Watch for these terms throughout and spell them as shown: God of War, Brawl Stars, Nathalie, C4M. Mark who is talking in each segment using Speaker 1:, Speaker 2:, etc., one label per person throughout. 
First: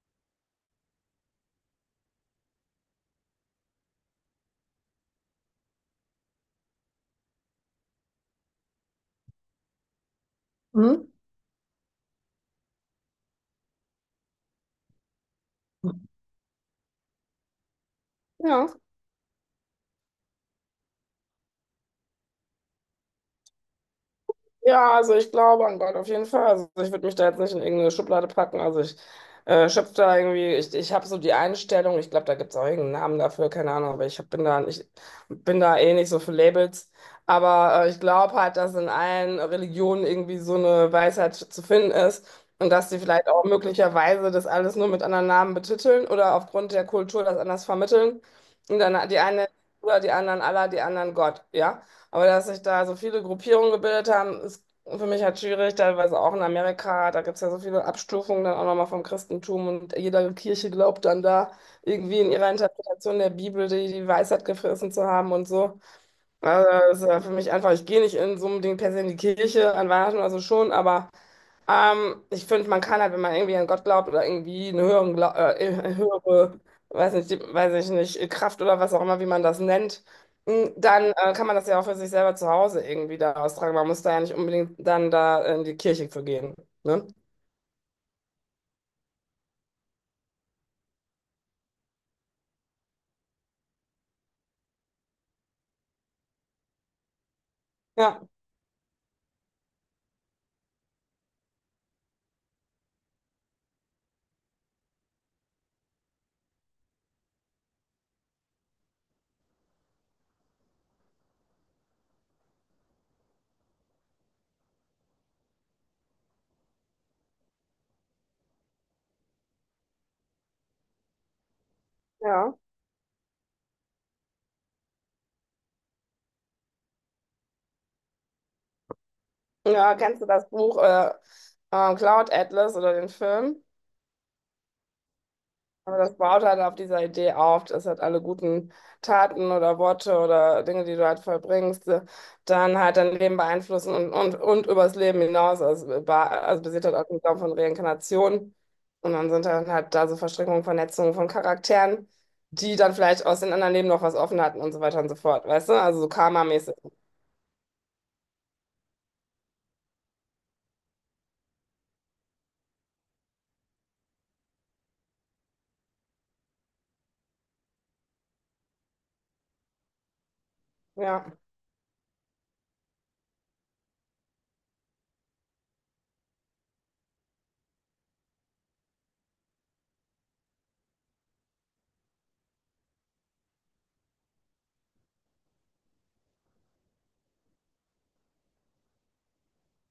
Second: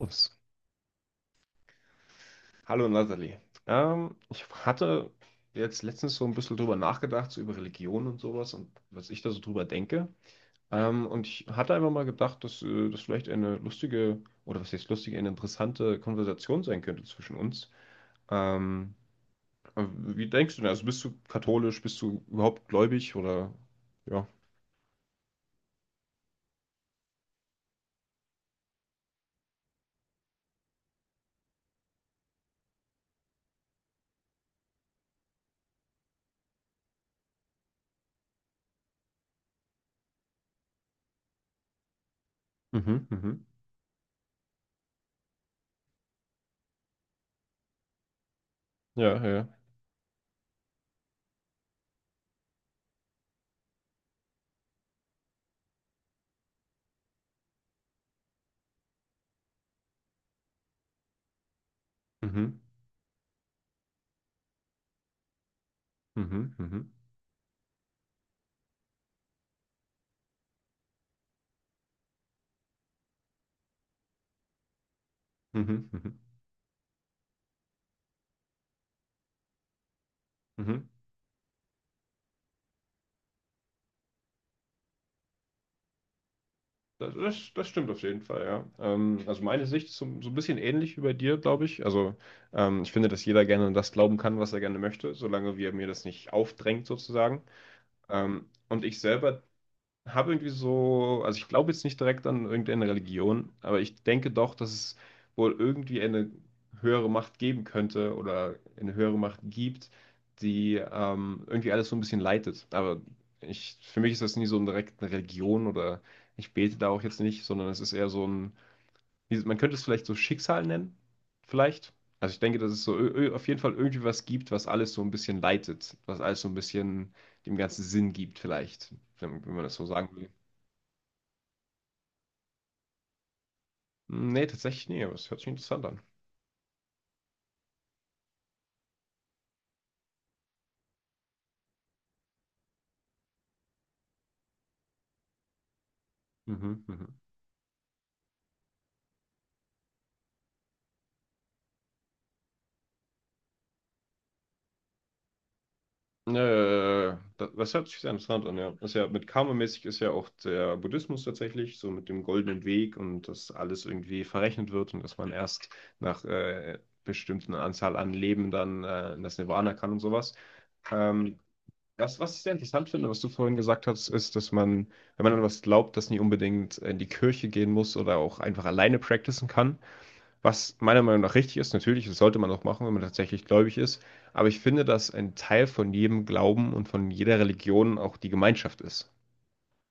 Speaker 1: Ups. Hallo Nathalie. Ich hatte jetzt letztens so ein bisschen drüber nachgedacht, so über Religion und sowas und was ich da so drüber denke.
Speaker 2: Hm?
Speaker 1: Und ich hatte einfach mal gedacht, dass das vielleicht eine lustige, oder was heißt lustige, eine interessante Konversation sein könnte zwischen uns.
Speaker 2: Ja.
Speaker 1: Ähm, Wie denkst du denn? Also bist du katholisch, bist du überhaupt gläubig oder ja?
Speaker 2: Ja, also ich glaube an Gott auf jeden Fall. Also ich würde mich da jetzt nicht in irgendeine Schublade packen. Also ich schöpfe da irgendwie, ich habe so die Einstellung, ich glaube, da gibt es auch irgendeinen Namen dafür, keine Ahnung, aber ich bin da eh nicht so für Labels. Aber ich glaube halt, dass in allen Religionen irgendwie so eine Weisheit zu finden ist und dass die
Speaker 1: Mhm,
Speaker 2: vielleicht auch
Speaker 1: mhm.
Speaker 2: möglicherweise das alles nur mit anderen Namen betiteln oder aufgrund der Kultur das anders vermitteln. Und dann
Speaker 1: Ja,
Speaker 2: die einen
Speaker 1: ja.
Speaker 2: oder die anderen Allah, die anderen Gott, ja. Aber dass sich da so viele Gruppierungen gebildet haben, ist für mich halt schwierig, teilweise auch in Amerika. Da gibt es ja so viele Abstufungen dann auch nochmal vom Christentum und jede Kirche glaubt dann da irgendwie in ihrer
Speaker 1: Mhm,
Speaker 2: Interpretation der Bibel die Weisheit gefressen zu haben und so.
Speaker 1: mhm,
Speaker 2: Also
Speaker 1: mhm,
Speaker 2: das ist ja für mich einfach, ich gehe nicht in so unbedingt per se in die Kirche an Weihnachten oder so schon, aber ich finde, man kann halt, wenn man irgendwie an Gott glaubt oder irgendwie
Speaker 1: mhm,
Speaker 2: eine
Speaker 1: mhm, mhm.
Speaker 2: höhere, weiß nicht, die, weiß ich nicht, Kraft oder was auch immer, wie man das nennt,
Speaker 1: Mhm.
Speaker 2: dann kann man das ja auch für sich selber zu Hause irgendwie da austragen. Man muss da ja nicht unbedingt dann da in die Kirche für gehen. Ne?
Speaker 1: Das stimmt auf jeden Fall, ja. Also meine Sicht ist so, so ein bisschen ähnlich wie bei dir, glaube ich. Also ich finde, dass jeder gerne an das glauben kann, was er gerne möchte, solange wir mir das nicht aufdrängt sozusagen.
Speaker 2: Ja,
Speaker 1: Und ich selber habe irgendwie so, also ich glaube jetzt nicht direkt an irgendeine Religion, aber ich denke doch, dass es wohl irgendwie eine höhere Macht geben könnte oder eine höhere Macht gibt, die irgendwie alles so ein bisschen leitet. Aber ich, für mich ist das nie so eine direkte Religion oder ich bete da auch jetzt nicht, sondern es ist eher so ein, man könnte es vielleicht so Schicksal nennen, vielleicht. Also ich
Speaker 2: ja.
Speaker 1: denke, dass es so auf jeden Fall irgendwie was gibt, was alles so ein bisschen leitet, was alles so ein bisschen dem Ganzen Sinn gibt, vielleicht, wenn man das so
Speaker 2: Ja,
Speaker 1: sagen
Speaker 2: kennst du
Speaker 1: will.
Speaker 2: das Buch Cloud Atlas oder den Film?
Speaker 1: Nee, tatsächlich nee, aber es hört sich interessant
Speaker 2: Aber
Speaker 1: an.
Speaker 2: das baut halt auf dieser Idee auf, dass halt alle guten Taten oder Worte oder Dinge, die du halt vollbringst, dann halt dein Leben beeinflussen und übers Leben hinaus. Also
Speaker 1: Mhm,
Speaker 2: basiert halt auf
Speaker 1: mhm.
Speaker 2: dem Glauben von Reinkarnation. Und dann sind dann halt da so Verstrickungen, Vernetzungen von Charakteren, die dann vielleicht aus den anderen Leben noch was offen hatten und so weiter und so fort. Weißt du? Also so karmamäßig.
Speaker 1: Das hört sich sehr interessant an, ja. Ist ja mit Karma-mäßig ist ja auch der Buddhismus tatsächlich, so mit dem goldenen Weg und dass alles irgendwie verrechnet wird und dass man erst nach bestimmten Anzahl an Leben dann in das Nirvana kann und sowas.
Speaker 2: Ja.
Speaker 1: Ähm, Das, was ich sehr interessant finde, was du vorhin gesagt hast, ist, dass man, wenn man an was glaubt, das nie unbedingt in die Kirche gehen muss oder auch einfach alleine practicen kann. Was meiner Meinung nach richtig ist, natürlich, das sollte man auch machen, wenn man tatsächlich gläubig ist. Aber ich finde, dass ein Teil von jedem Glauben und von jeder Religion auch die Gemeinschaft ist.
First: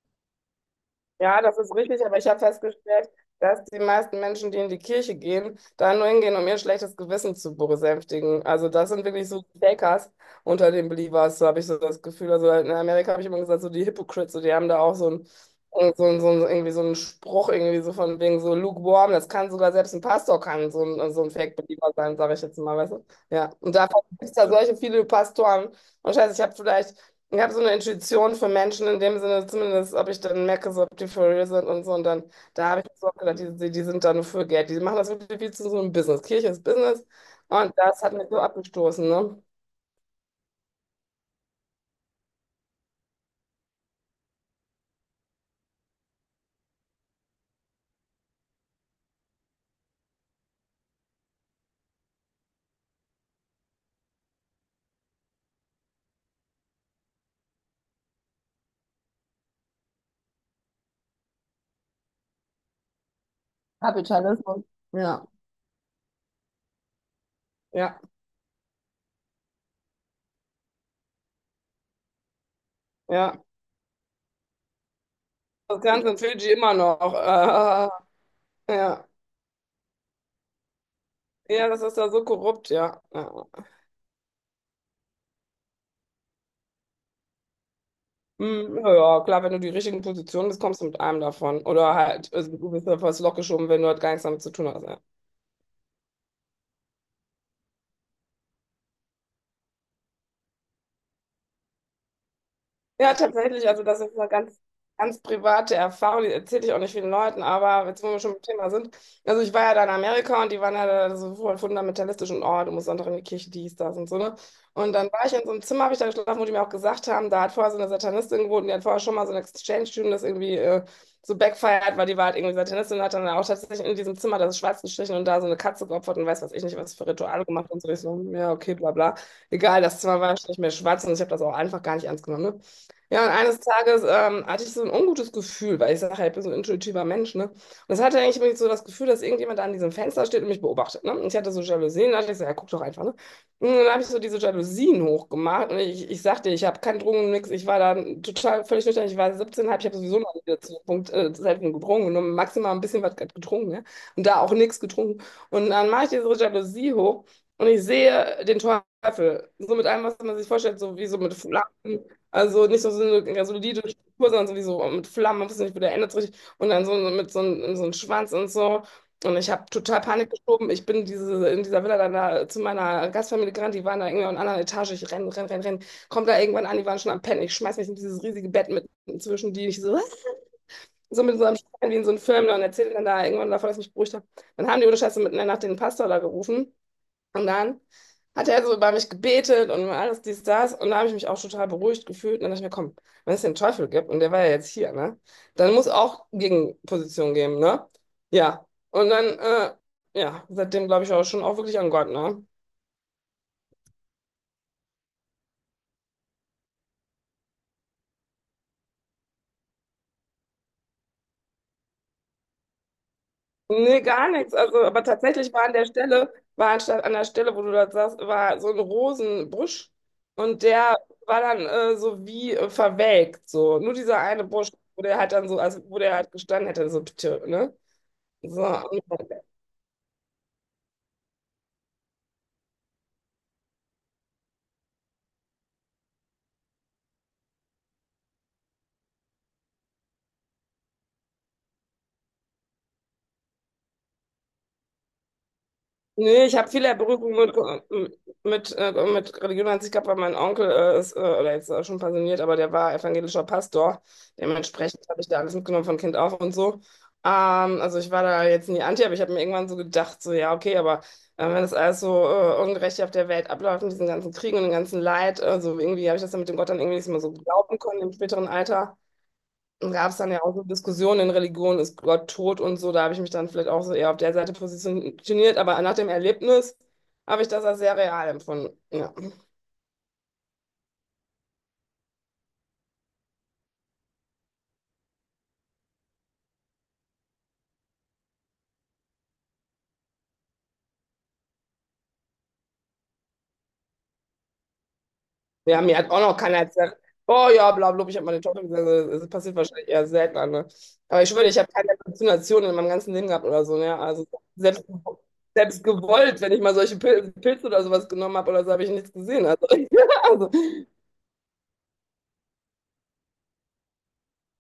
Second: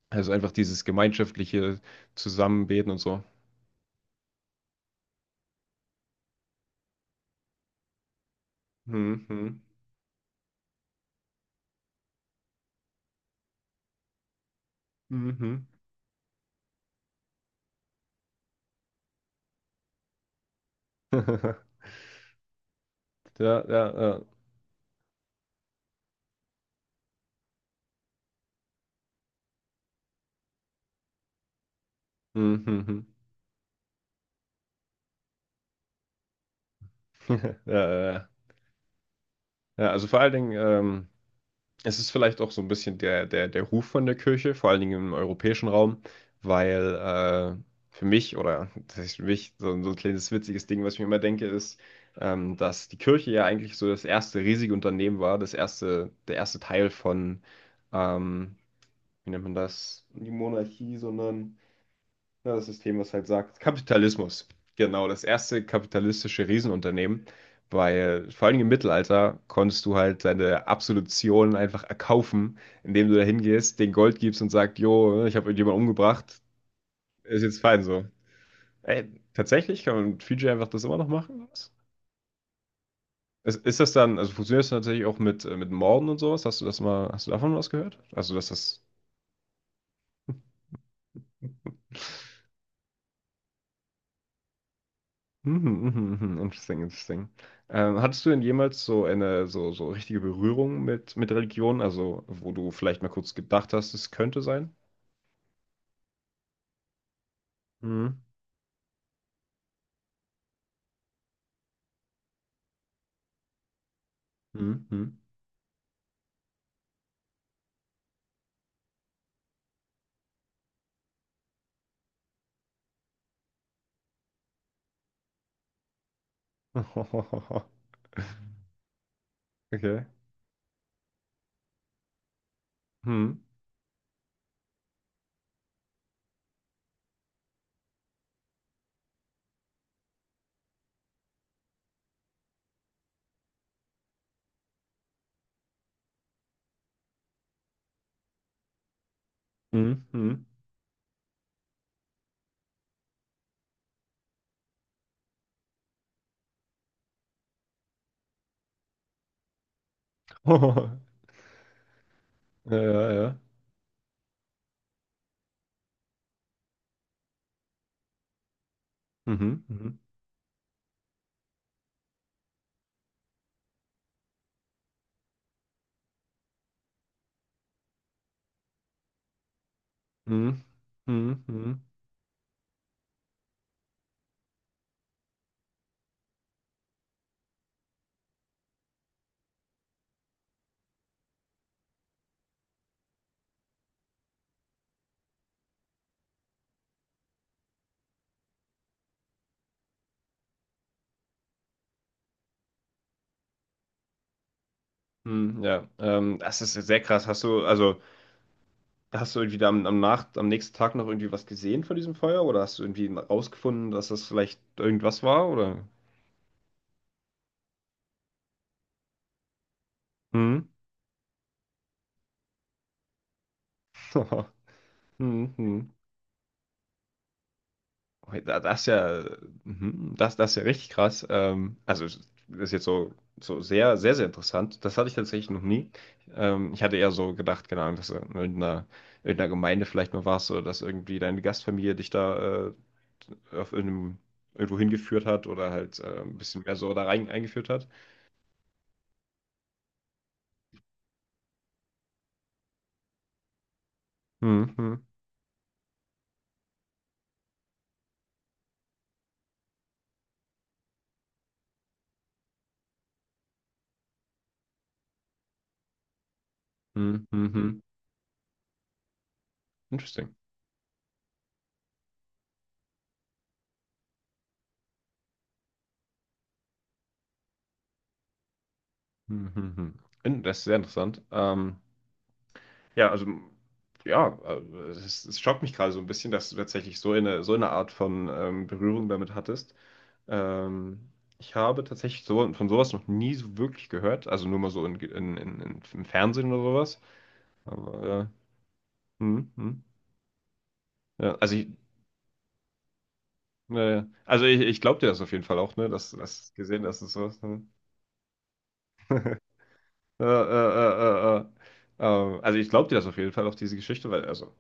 Speaker 1: Also einfach dieses
Speaker 2: Ja, das ist
Speaker 1: gemeinschaftliche
Speaker 2: richtig, aber ich habe
Speaker 1: Zusammenbeten und
Speaker 2: festgestellt,
Speaker 1: so.
Speaker 2: dass die meisten Menschen, die in die Kirche gehen, da nur hingehen, um ihr schlechtes Gewissen zu besänftigen. Also das sind wirklich so die
Speaker 1: Mhm.
Speaker 2: Fakers unter den Believers, so habe ich so das Gefühl. Also in Amerika habe ich immer gesagt, so die Hypocrites, so die haben da auch so ein,
Speaker 1: Mhm.
Speaker 2: so ein, so ein, irgendwie so einen Spruch, irgendwie so von wegen so lukewarm, das kann sogar selbst ein Pastor kann so ein Fake-Believer sein, sage ich jetzt mal, weißt du? Ja,
Speaker 1: Ja,
Speaker 2: und
Speaker 1: ja,
Speaker 2: da
Speaker 1: ja.
Speaker 2: gibt es da solche viele Pastoren. Und scheiße, ich habe so eine Intuition für Menschen in dem Sinne, zumindest, ob ich dann merke, so, ob die for real sind und so. Und dann, da habe ich mir
Speaker 1: Mhm.
Speaker 2: so auch gedacht, die sind da nur für Geld. Die machen das wirklich viel zu so einem Business. Kirche ist Business. Und
Speaker 1: Ja,
Speaker 2: das
Speaker 1: ja,
Speaker 2: hat
Speaker 1: ja.
Speaker 2: mich so abgestoßen, ne?
Speaker 1: Ja, also vor allen Dingen, es ist vielleicht auch so ein bisschen der Ruf von der Kirche, vor allen Dingen im europäischen Raum, weil, äh, für mich oder was heißt für mich, so ein so 'n kleines witziges Ding, was ich mir immer denke, ist, dass die Kirche ja eigentlich so das erste riesige Unternehmen war, das erste der erste Teil von, ähm, wie nennt man das? Nicht Monarchie, sondern ja, das System, was halt sagt, Kapitalismus.
Speaker 2: Kapitalismus.
Speaker 1: Genau, das
Speaker 2: Ja.
Speaker 1: erste kapitalistische Riesenunternehmen,
Speaker 2: Ja,
Speaker 1: weil vor allem im Mittelalter konntest du halt deine Absolution einfach erkaufen, indem du da
Speaker 2: ja.
Speaker 1: hingehst, den Gold gibst und sagst, jo, ich habe irgendjemanden
Speaker 2: Das Ganze in
Speaker 1: umgebracht,
Speaker 2: Fidschi immer
Speaker 1: ist jetzt fein
Speaker 2: noch.
Speaker 1: so.
Speaker 2: Ja.
Speaker 1: Ey, tatsächlich kann man mit Fiji einfach das immer noch machen?
Speaker 2: Ja,
Speaker 1: Was?
Speaker 2: das ist da so korrupt, ja. Ja,
Speaker 1: Ist das dann, also funktioniert das tatsächlich auch mit Morden und sowas? Hast du das mal, hast du davon was gehört? Also, dass das
Speaker 2: Na ja, klar, wenn du die richtigen Positionen bist, kommst du mit einem davon. Oder halt, also, du bist einfach ins geschoben, wenn du halt gar nichts damit zu tun hast. Ja.
Speaker 1: mhm, mhm, mhm. Interesting, interesting. Hattest du denn jemals so eine so, so richtige Berührung mit Religion, also wo du vielleicht mal
Speaker 2: Ja,
Speaker 1: kurz
Speaker 2: tatsächlich.
Speaker 1: gedacht
Speaker 2: Also
Speaker 1: hast,
Speaker 2: das
Speaker 1: es
Speaker 2: ist eine
Speaker 1: könnte
Speaker 2: ganz,
Speaker 1: sein?
Speaker 2: ganz private Erfahrung, die erzähle ich auch nicht vielen Leuten, aber jetzt, wo wir
Speaker 1: Mhm.
Speaker 2: schon beim Thema sind. Also ich war ja da in Amerika und die waren ja da so voll fundamentalistisch und oh, du musst Sonntag in die Kirche, dies, das und so, ne?
Speaker 1: Mhm.
Speaker 2: Und dann
Speaker 1: Mhm.
Speaker 2: war ich in so einem Zimmer, habe ich da geschlafen, wo die mir auch gesagt haben, da hat vorher so eine Satanistin gewohnt, und die hat vorher schon mal so eine Exchange-Student, das irgendwie so backfired, weil die war halt irgendwie Satanistin und hat dann auch tatsächlich in diesem Zimmer, das ist schwarz gestrichen und da so eine Katze geopfert und weiß was ich nicht, was für Rituale gemacht und so. Ich so, hm, ja, okay, bla bla. Egal, das
Speaker 1: Okay.
Speaker 2: Zimmer war nicht mehr schwarz und ich habe das auch einfach gar nicht ernst genommen. Ne? Ja, und
Speaker 1: Mhm.
Speaker 2: eines Tages hatte ich so ein ungutes Gefühl, weil ich sage, ja, ich bin so ein intuitiver Mensch, ne? Und es hatte eigentlich immer so das Gefühl, dass irgendjemand da an diesem Fenster steht und mich beobachtet, ne? Und ich hatte so Jalousien, da dachte ich so, ja, guck doch einfach, ne? Und dann habe ich so diese Jalousien hochgemacht und ich sagte, ich habe keinen Drogen, nix, ich war da total völlig nüchtern, ich war 17,5, ich habe
Speaker 1: Mhm.
Speaker 2: sowieso noch
Speaker 1: Mhm.
Speaker 2: nie zu dem Punkt selten getrunken, nur maximal ein bisschen was getrunken, ne? Und da auch nichts getrunken. Und dann mache ich diese Jalousie hoch und ich sehe den Teufel, so mit allem, was man sich vorstellt, so wie so mit Flammen. Also
Speaker 1: Ja,
Speaker 2: nicht so
Speaker 1: ja, ja.
Speaker 2: eine solide Struktur, sondern sowieso mit Flammen, man wusste nicht, wo der endet so richtig. Und dann so mit so einem Schwanz und so. Und ich
Speaker 1: Mhm.
Speaker 2: habe
Speaker 1: Mhm.
Speaker 2: total Panik geschoben. Ich bin in dieser Villa dann da zu meiner Gastfamilie gerannt. Die waren da irgendwie in einer anderen Etage. Ich renne, renne, renne, renne, komm da irgendwann an, die waren schon am Pennen. Ich schmeiß mich in dieses riesige Bett mit zwischen die. Ich so, "Was?"
Speaker 1: Mhm.
Speaker 2: so mit
Speaker 1: Mhm.
Speaker 2: so einem
Speaker 1: Mhm.
Speaker 2: Stein wie in so einem Film. Und erzähle dann da irgendwann davon, dass ich mich beruhigt habe. Dann haben die ohne Scheiße mitten in der Nacht den Pastor da gerufen. Und dann hat er so über mich gebetet und alles dies, das. Und da habe ich mich auch total beruhigt gefühlt. Und dann dachte ich mir, komm, wenn es den Teufel gibt, und der war ja jetzt hier, ne? Dann muss auch Gegenposition geben, ne? Ja. Und dann, ja, seitdem glaube ich auch schon auch wirklich an Gott, ne?
Speaker 1: Mhm. Ja, das ist ja sehr krass. Hast du, also, hast du irgendwie da am, am Nacht, am nächsten Tag noch irgendwie was gesehen von diesem Feuer oder hast du irgendwie rausgefunden,
Speaker 2: Nee,
Speaker 1: dass das
Speaker 2: gar nichts.
Speaker 1: vielleicht
Speaker 2: Also, aber
Speaker 1: irgendwas war,
Speaker 2: tatsächlich
Speaker 1: oder?
Speaker 2: war anstatt an der Stelle, wo du das sagst, war so ein Rosenbusch. Und
Speaker 1: Mhm.
Speaker 2: der war dann so wie verwelkt, so. Nur dieser eine Busch, wo der halt dann
Speaker 1: Mhm.
Speaker 2: so, also
Speaker 1: Mhm.
Speaker 2: wo der halt gestanden hätte, so, tö, ne? So,
Speaker 1: Das ist ja, mhm, das, das ist ja richtig krass. Also, das ist jetzt so, so sehr, sehr, sehr interessant. Das hatte ich tatsächlich noch nie. Ich hatte eher so gedacht, keine Ahnung, dass du in irgendeiner, irgendeiner Gemeinde vielleicht mal warst oder dass irgendwie deine Gastfamilie dich da auf irgendeinem, irgendwo hingeführt hat oder halt ein
Speaker 2: nee, ich
Speaker 1: bisschen
Speaker 2: habe
Speaker 1: mehr so
Speaker 2: viele
Speaker 1: da rein
Speaker 2: Berührungen mit,
Speaker 1: eingeführt hat.
Speaker 2: mit Religion an sich gehabt, weil mein Onkel oder jetzt schon pensioniert, aber der war evangelischer Pastor.
Speaker 1: Mhm. Mhm.
Speaker 2: Dementsprechend habe ich da alles mitgenommen von Kind auf und so. Also ich war da jetzt nie anti, aber ich habe mir irgendwann so gedacht, so ja, okay, aber wenn das alles so ungerecht auf der Welt abläuft, mit diesen ganzen Kriegen und dem ganzen Leid, also irgendwie habe ich das dann mit dem Gott dann irgendwie nicht mehr
Speaker 1: Mhm.
Speaker 2: so glauben
Speaker 1: Mhm.
Speaker 2: können im späteren Alter. Gab es dann
Speaker 1: Interesting.
Speaker 2: ja auch so Diskussionen in Religion, ist Gott tot und so. Da habe ich mich dann vielleicht auch so eher auf der Seite positioniert, aber nach dem Erlebnis habe ich das als sehr real empfunden. Ja.
Speaker 1: Mhm. Mhm. Das ist sehr interessant. Ja, also ja, es, es schockt mich gerade so ein bisschen, dass du tatsächlich so eine Art von Berührung damit hattest. Ähm, Ich habe tatsächlich so, von sowas noch nie so wirklich gehört, also nur mal so
Speaker 2: Ja, mir
Speaker 1: im
Speaker 2: hat auch noch
Speaker 1: Fernsehen
Speaker 2: keiner
Speaker 1: oder
Speaker 2: erzählt,
Speaker 1: sowas.
Speaker 2: oh ja, bla
Speaker 1: Aber
Speaker 2: bla, ich habe meine Tochter gesagt. Also, das
Speaker 1: hm,
Speaker 2: passiert
Speaker 1: hm,
Speaker 2: wahrscheinlich eher selten, ne? Aber ich
Speaker 1: ja,
Speaker 2: schwöre, ich habe keine Halluzination in meinem ganzen Leben gehabt oder so. Ne? Also
Speaker 1: also ich
Speaker 2: selbst,
Speaker 1: glaube dir das auf jeden Fall auch,
Speaker 2: selbst
Speaker 1: ne, dass
Speaker 2: gewollt, wenn
Speaker 1: das
Speaker 2: ich mal
Speaker 1: gesehen,
Speaker 2: solche
Speaker 1: dass es
Speaker 2: Pil
Speaker 1: sowas. Ne?
Speaker 2: Pilze oder sowas genommen habe oder so, habe ich nichts gesehen. Also,
Speaker 1: Äh, äh,
Speaker 2: also
Speaker 1: äh, äh, äh. Also ich glaube dir das auf jeden Fall, auch diese Geschichte, weil, also,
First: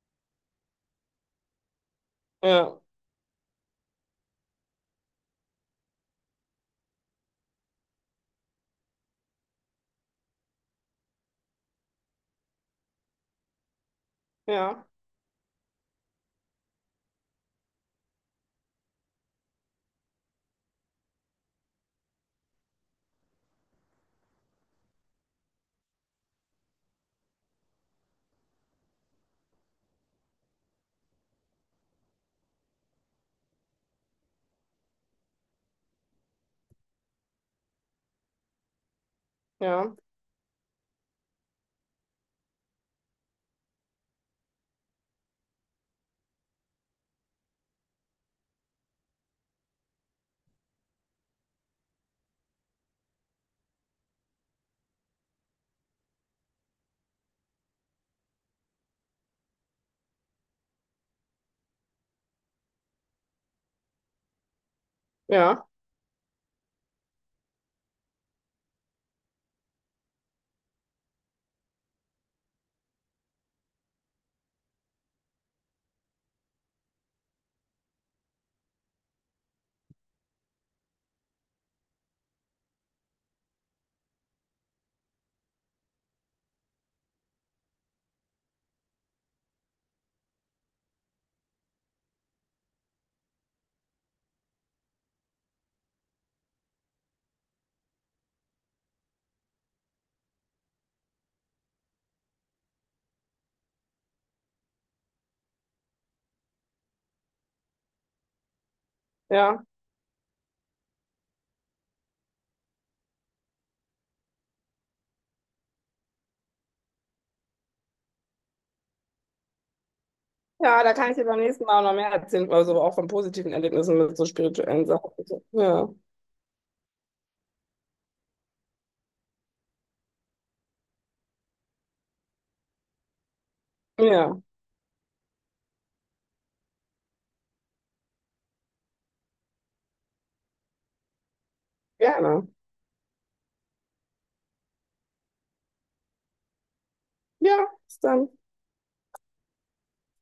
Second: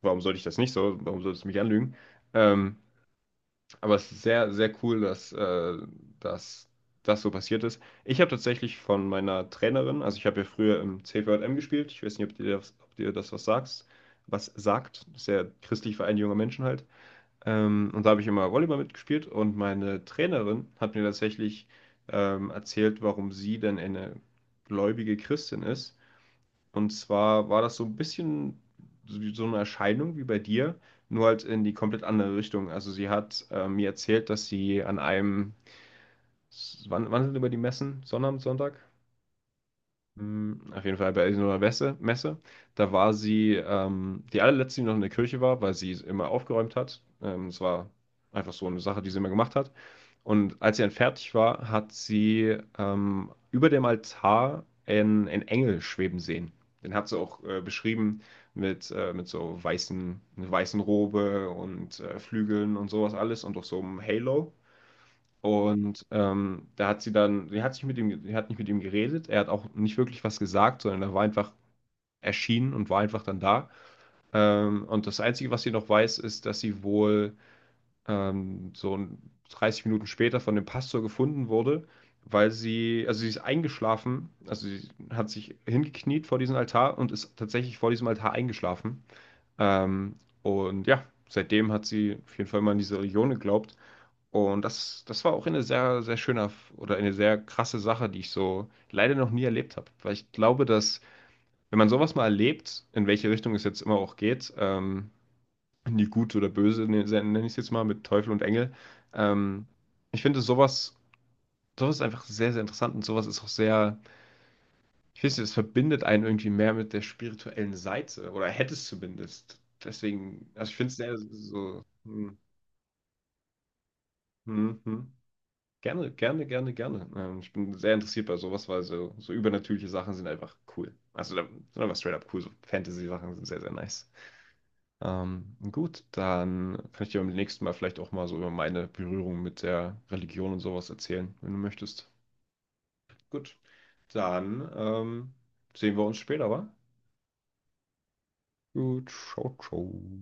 Speaker 1: warum sollte ich das nicht so? Warum solltest du mich anlügen? Ähm,
Speaker 2: ja,
Speaker 1: Aber es ist sehr, sehr cool, dass, dass das so passiert ist. Ich habe tatsächlich von meiner Trainerin, also ich habe ja früher im C4M gespielt, ich weiß nicht, ob dir das was sagst, was
Speaker 2: ja,
Speaker 1: sagt, das ist ja christlich Verein junger Menschen halt. Und da habe ich immer Volleyball mitgespielt und meine Trainerin hat mir tatsächlich erzählt, warum sie denn eine gläubige Christin ist und zwar war das so ein bisschen so so eine Erscheinung wie bei dir, nur halt in die komplett andere Richtung. Also sie hat mir erzählt, dass sie an einem, wann, wann sind über die Messen? Sonnabend, Sonntag?
Speaker 2: ja,
Speaker 1: Hm, auf jeden Fall bei irgendeiner Messe. Da war sie die allerletzte, die noch in der Kirche war, weil sie immer aufgeräumt hat. Es war einfach so eine Sache, die sie immer gemacht hat. Und als sie dann fertig war, hat sie über dem Altar einen Engel schweben sehen. Den hat sie auch beschrieben mit so weißen, einer weißen Robe und Flügeln und sowas alles und auch so einem Halo.
Speaker 2: ja,
Speaker 1: Und da hat sie dann, sie hat sich mit ihm, sie hat nicht mit ihm geredet, er hat auch nicht wirklich was gesagt, sondern er war einfach erschienen und war einfach dann da. Und das Einzige, was sie noch weiß, ist, dass sie wohl ähm, so ein- 30 Minuten später von dem Pastor gefunden wurde, weil sie, also sie ist eingeschlafen, also sie hat sich hingekniet vor diesem Altar und ist tatsächlich vor diesem Altar eingeschlafen. Ähm, und ja, seitdem hat sie auf jeden Fall mal an diese Religion geglaubt. Und das war auch eine sehr, sehr schöne oder eine sehr krasse Sache, die ich so leider noch nie erlebt habe. Weil ich glaube, dass, wenn man sowas mal erlebt, in welche Richtung es jetzt immer auch geht, in die Gut oder Böse, nenne ich es jetzt mal, mit Teufel und Engel.
Speaker 2: ja.
Speaker 1: Ähm, Ich finde sowas, sowas ist einfach sehr, sehr interessant und sowas ist auch sehr, ich weiß nicht, das verbindet einen irgendwie mehr mit der spirituellen Seite oder hätte es zumindest. Deswegen, also ich
Speaker 2: Ja,
Speaker 1: finde
Speaker 2: da
Speaker 1: es
Speaker 2: kann
Speaker 1: sehr
Speaker 2: ich dir beim nächsten Mal
Speaker 1: so,
Speaker 2: auch noch mehr erzählen, also auch von positiven Erlebnissen mit so
Speaker 1: hm,
Speaker 2: spirituellen Sachen.
Speaker 1: hm.
Speaker 2: So. Ja,
Speaker 1: Gerne, gerne, gerne, gerne. Ich bin sehr interessiert bei sowas, weil so, so übernatürliche Sachen sind einfach cool. Also, sind einfach straight up cool. So Fantasy-Sachen sind sehr, sehr nice.
Speaker 2: ja,
Speaker 1: Gut, dann kann ich dir beim nächsten Mal vielleicht auch mal so über meine Berührung mit der Religion und sowas erzählen, wenn du möchtest.
Speaker 2: gerne.
Speaker 1: Gut, dann sehen wir uns später, wa?
Speaker 2: Ja, bis dann.
Speaker 1: Gut, ciao, ciao.